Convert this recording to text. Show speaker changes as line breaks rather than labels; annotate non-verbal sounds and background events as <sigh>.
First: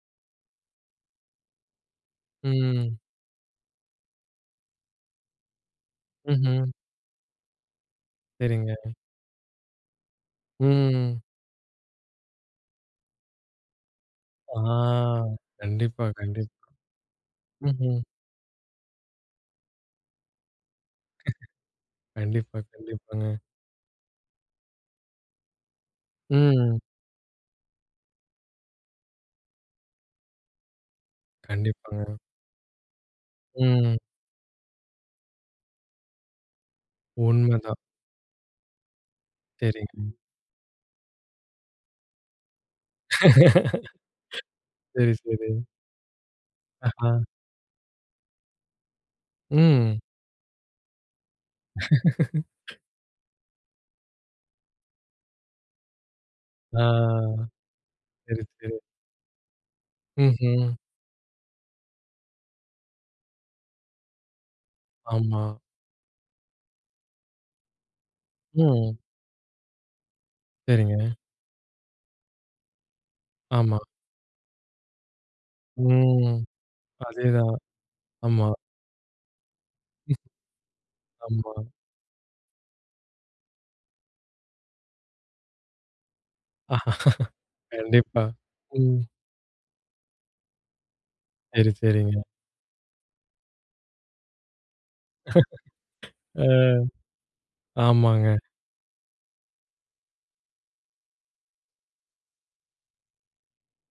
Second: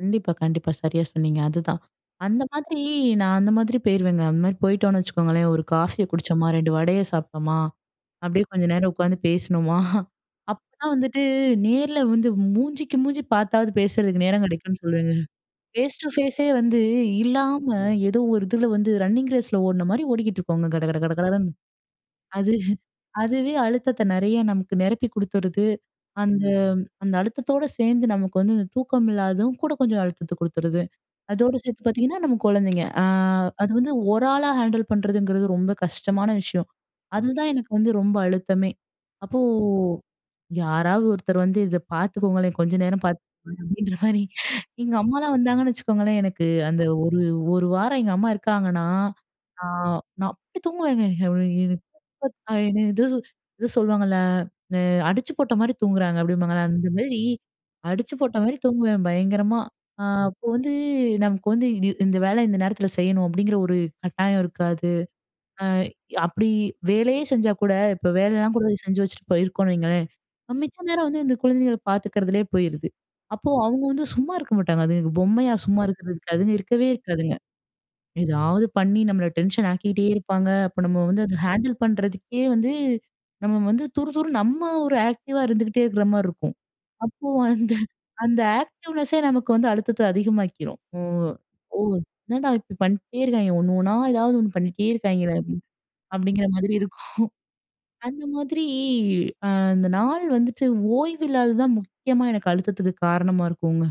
கண்டிப்பா, கண்டிப்பா. சரியா சொன்னீங்க அதுதான். அந்த மாதிரி
ம்.
நான் அந்த மாதிரி போயிருவேங்க. அந்த மாரி போய்ட்டோம்னு வச்சுக்கோங்களேன். 1 காஃபிய குடிச்சோமா, 2
ம்ஹ்ம்.
வடைய சாப்ட்டோமா, அப்படியே கொஞ்ச
சரிங்க.
நேரம் உக்காந்து பேசினோமா, <chuckles> அப்பதான் வந்துட்டு
ம்.
நேர்ல வந்து மூஞ்சிக்கு மூஞ்சி பாத்தாவது பேசுறதுக்கு நேரம்
ஆ,
கிடைக்கும்னு சொல்லுவேங்க. ஃபேஸ்
கண்டிப்பா,
டூ ஃபேஸே
கண்டிப்
வந்து இல்லாம
ம்ஹ்ம்.
ஏதோ ஒரு இதில வந்து ரன்னிங் ரேஸில ஓடுன மாரி ஓடிக்கிட்ருக்கோங்க கட கட கட கடன்னு. அது
கண்டிப்பா, கண்டிப்பாங்க.
அதுவே அழுத்தத்தை நெறைய நமக்கு நிரப்பி குடுத்துருது. அந்த
ம்.
அந்த அழுத்தத்தோட சேந்து நமக்கு வந்து இந்த தூக்கம் இல்லாததும் கூட கொஞ்சம் அழுத்தத்த குடுத்துருது. அதோட சேர்த்து
கண்டிப்பாங்க.
பாத்தீங்கன்னா நம்ம குழந்தைங்க. அ அது வந்து
ம்.
ஒரு ஆளா ஹேண்டில் பண்றதுங்கிறது ரொம்ப கஷ்டமான விஷயம். அதுதான் எனக்கு
உண்மைதான்.
வந்து ரொம்ப அழுத்தமே! அப்போ,
சரிங்க.
"யாராவது ஒருத்தர் வந்து இதை பாத்துக்கோங்களேன், கொஞ்ச நேரம் பாத்துக்கோங்க."
<laughs>
அப்படின்ற மாதிரி, எங்க
சரி,
அம்மாலாம்
சரி.
வந்தாங்கன்னு வச்சுக்கோங்களேன், எனக்கு அந்த
ஆஹா,
ஒரு 1 வாரம் எங்க அம்மா இருக்காங்கன்னா, நான்
ம்.
நான் அப்படி தூங்குவேங்க. <unintelligible>
<chuckles>
என்ன ஏதோ எதோ சொல்லுவாங்கல்ல. "அ அடிச்சு போட்ட மாரி தூங்குறாங்க." அப்படிம்பாங்கல்ல,
ஆ,
அந்த மாதிரி அடிச்சு போட்ட
சரி,
மாதிரி
சரி.
தூங்குவேன், பயங்கரமா. அ அப்போ
ம்ஹ்ம்.
வந்து, நமக்கு வந்து இது இந்த வேலை இந்த நேரத்தில செய்யணும் அப்படிங்கிற ஒரு கட்டாயம் இருக்காது.
ஆமா.
அ அப்படி வேலையே செஞ்சா கூட, இப்போ வேலையெல்லாம் கூட
ம்.
செஞ்சு வச்சுட்டு போயிருக்கோம்னு வையுங்களேன். மிச்ச நேரம்
சரிங்க.
வந்து இந்த குழந்தைகள பாத்துக்கிறதிலயே போயிருது. அப்போ
ஆமா.
அவுங்க வந்து சும்மா இருக்க மாட்டாங்க. அது பொம்மையா சும்மா இருக்கிறதுக்கு,
ம்
அதுங்க இருக்கவே இருக்காதுங்க.
அதேதான், ஆமா.
ஏதாவது பண்ணி, நம்மள டென்ஷன் ஆக்கிட்டே இருப்பாங்க. அப்போ நம்ம வந்து அதை
ஆமா.
ஹேண்டில் பண்றதுக்கே வந்து, நம்ம வந்து துரு துருன்னு, நம்ம ஒரு ஆக்டிவா இருந்துகிட்டே இருக்கிற மாரி இருக்கும். அப்போ
<laughs>
வந்து
கண்டிப்பா,
அந்த <chuckles>
ம்.
ஆக்டிவ்னெஸ்ஸே நமக்கு வந்து அழுத்தத்த அதிகமாக்கிரும். ஓ
சரி,
ஓ
சரிங்க.
"என்னடா இப்படி பண்ணிக்ட்டே இருக்காய்ங்க. ஒண்ணு ஒண்ணா ஏதாவது ஒண்ணு பண்ணிட்டே இருக்காய்ங்களே!"
<laughs>
அப்டிங்கிற
அ
மாதிரி இருக்கும். அந்த
ஆமாங்க.
மாதிரி அ இந்த நாள் வந்துட்டு ஓய்வில்லாதது தான் முக்கியமா எனக்கு அழுத்தத்துக்கு காரணமா இருக்குங்க.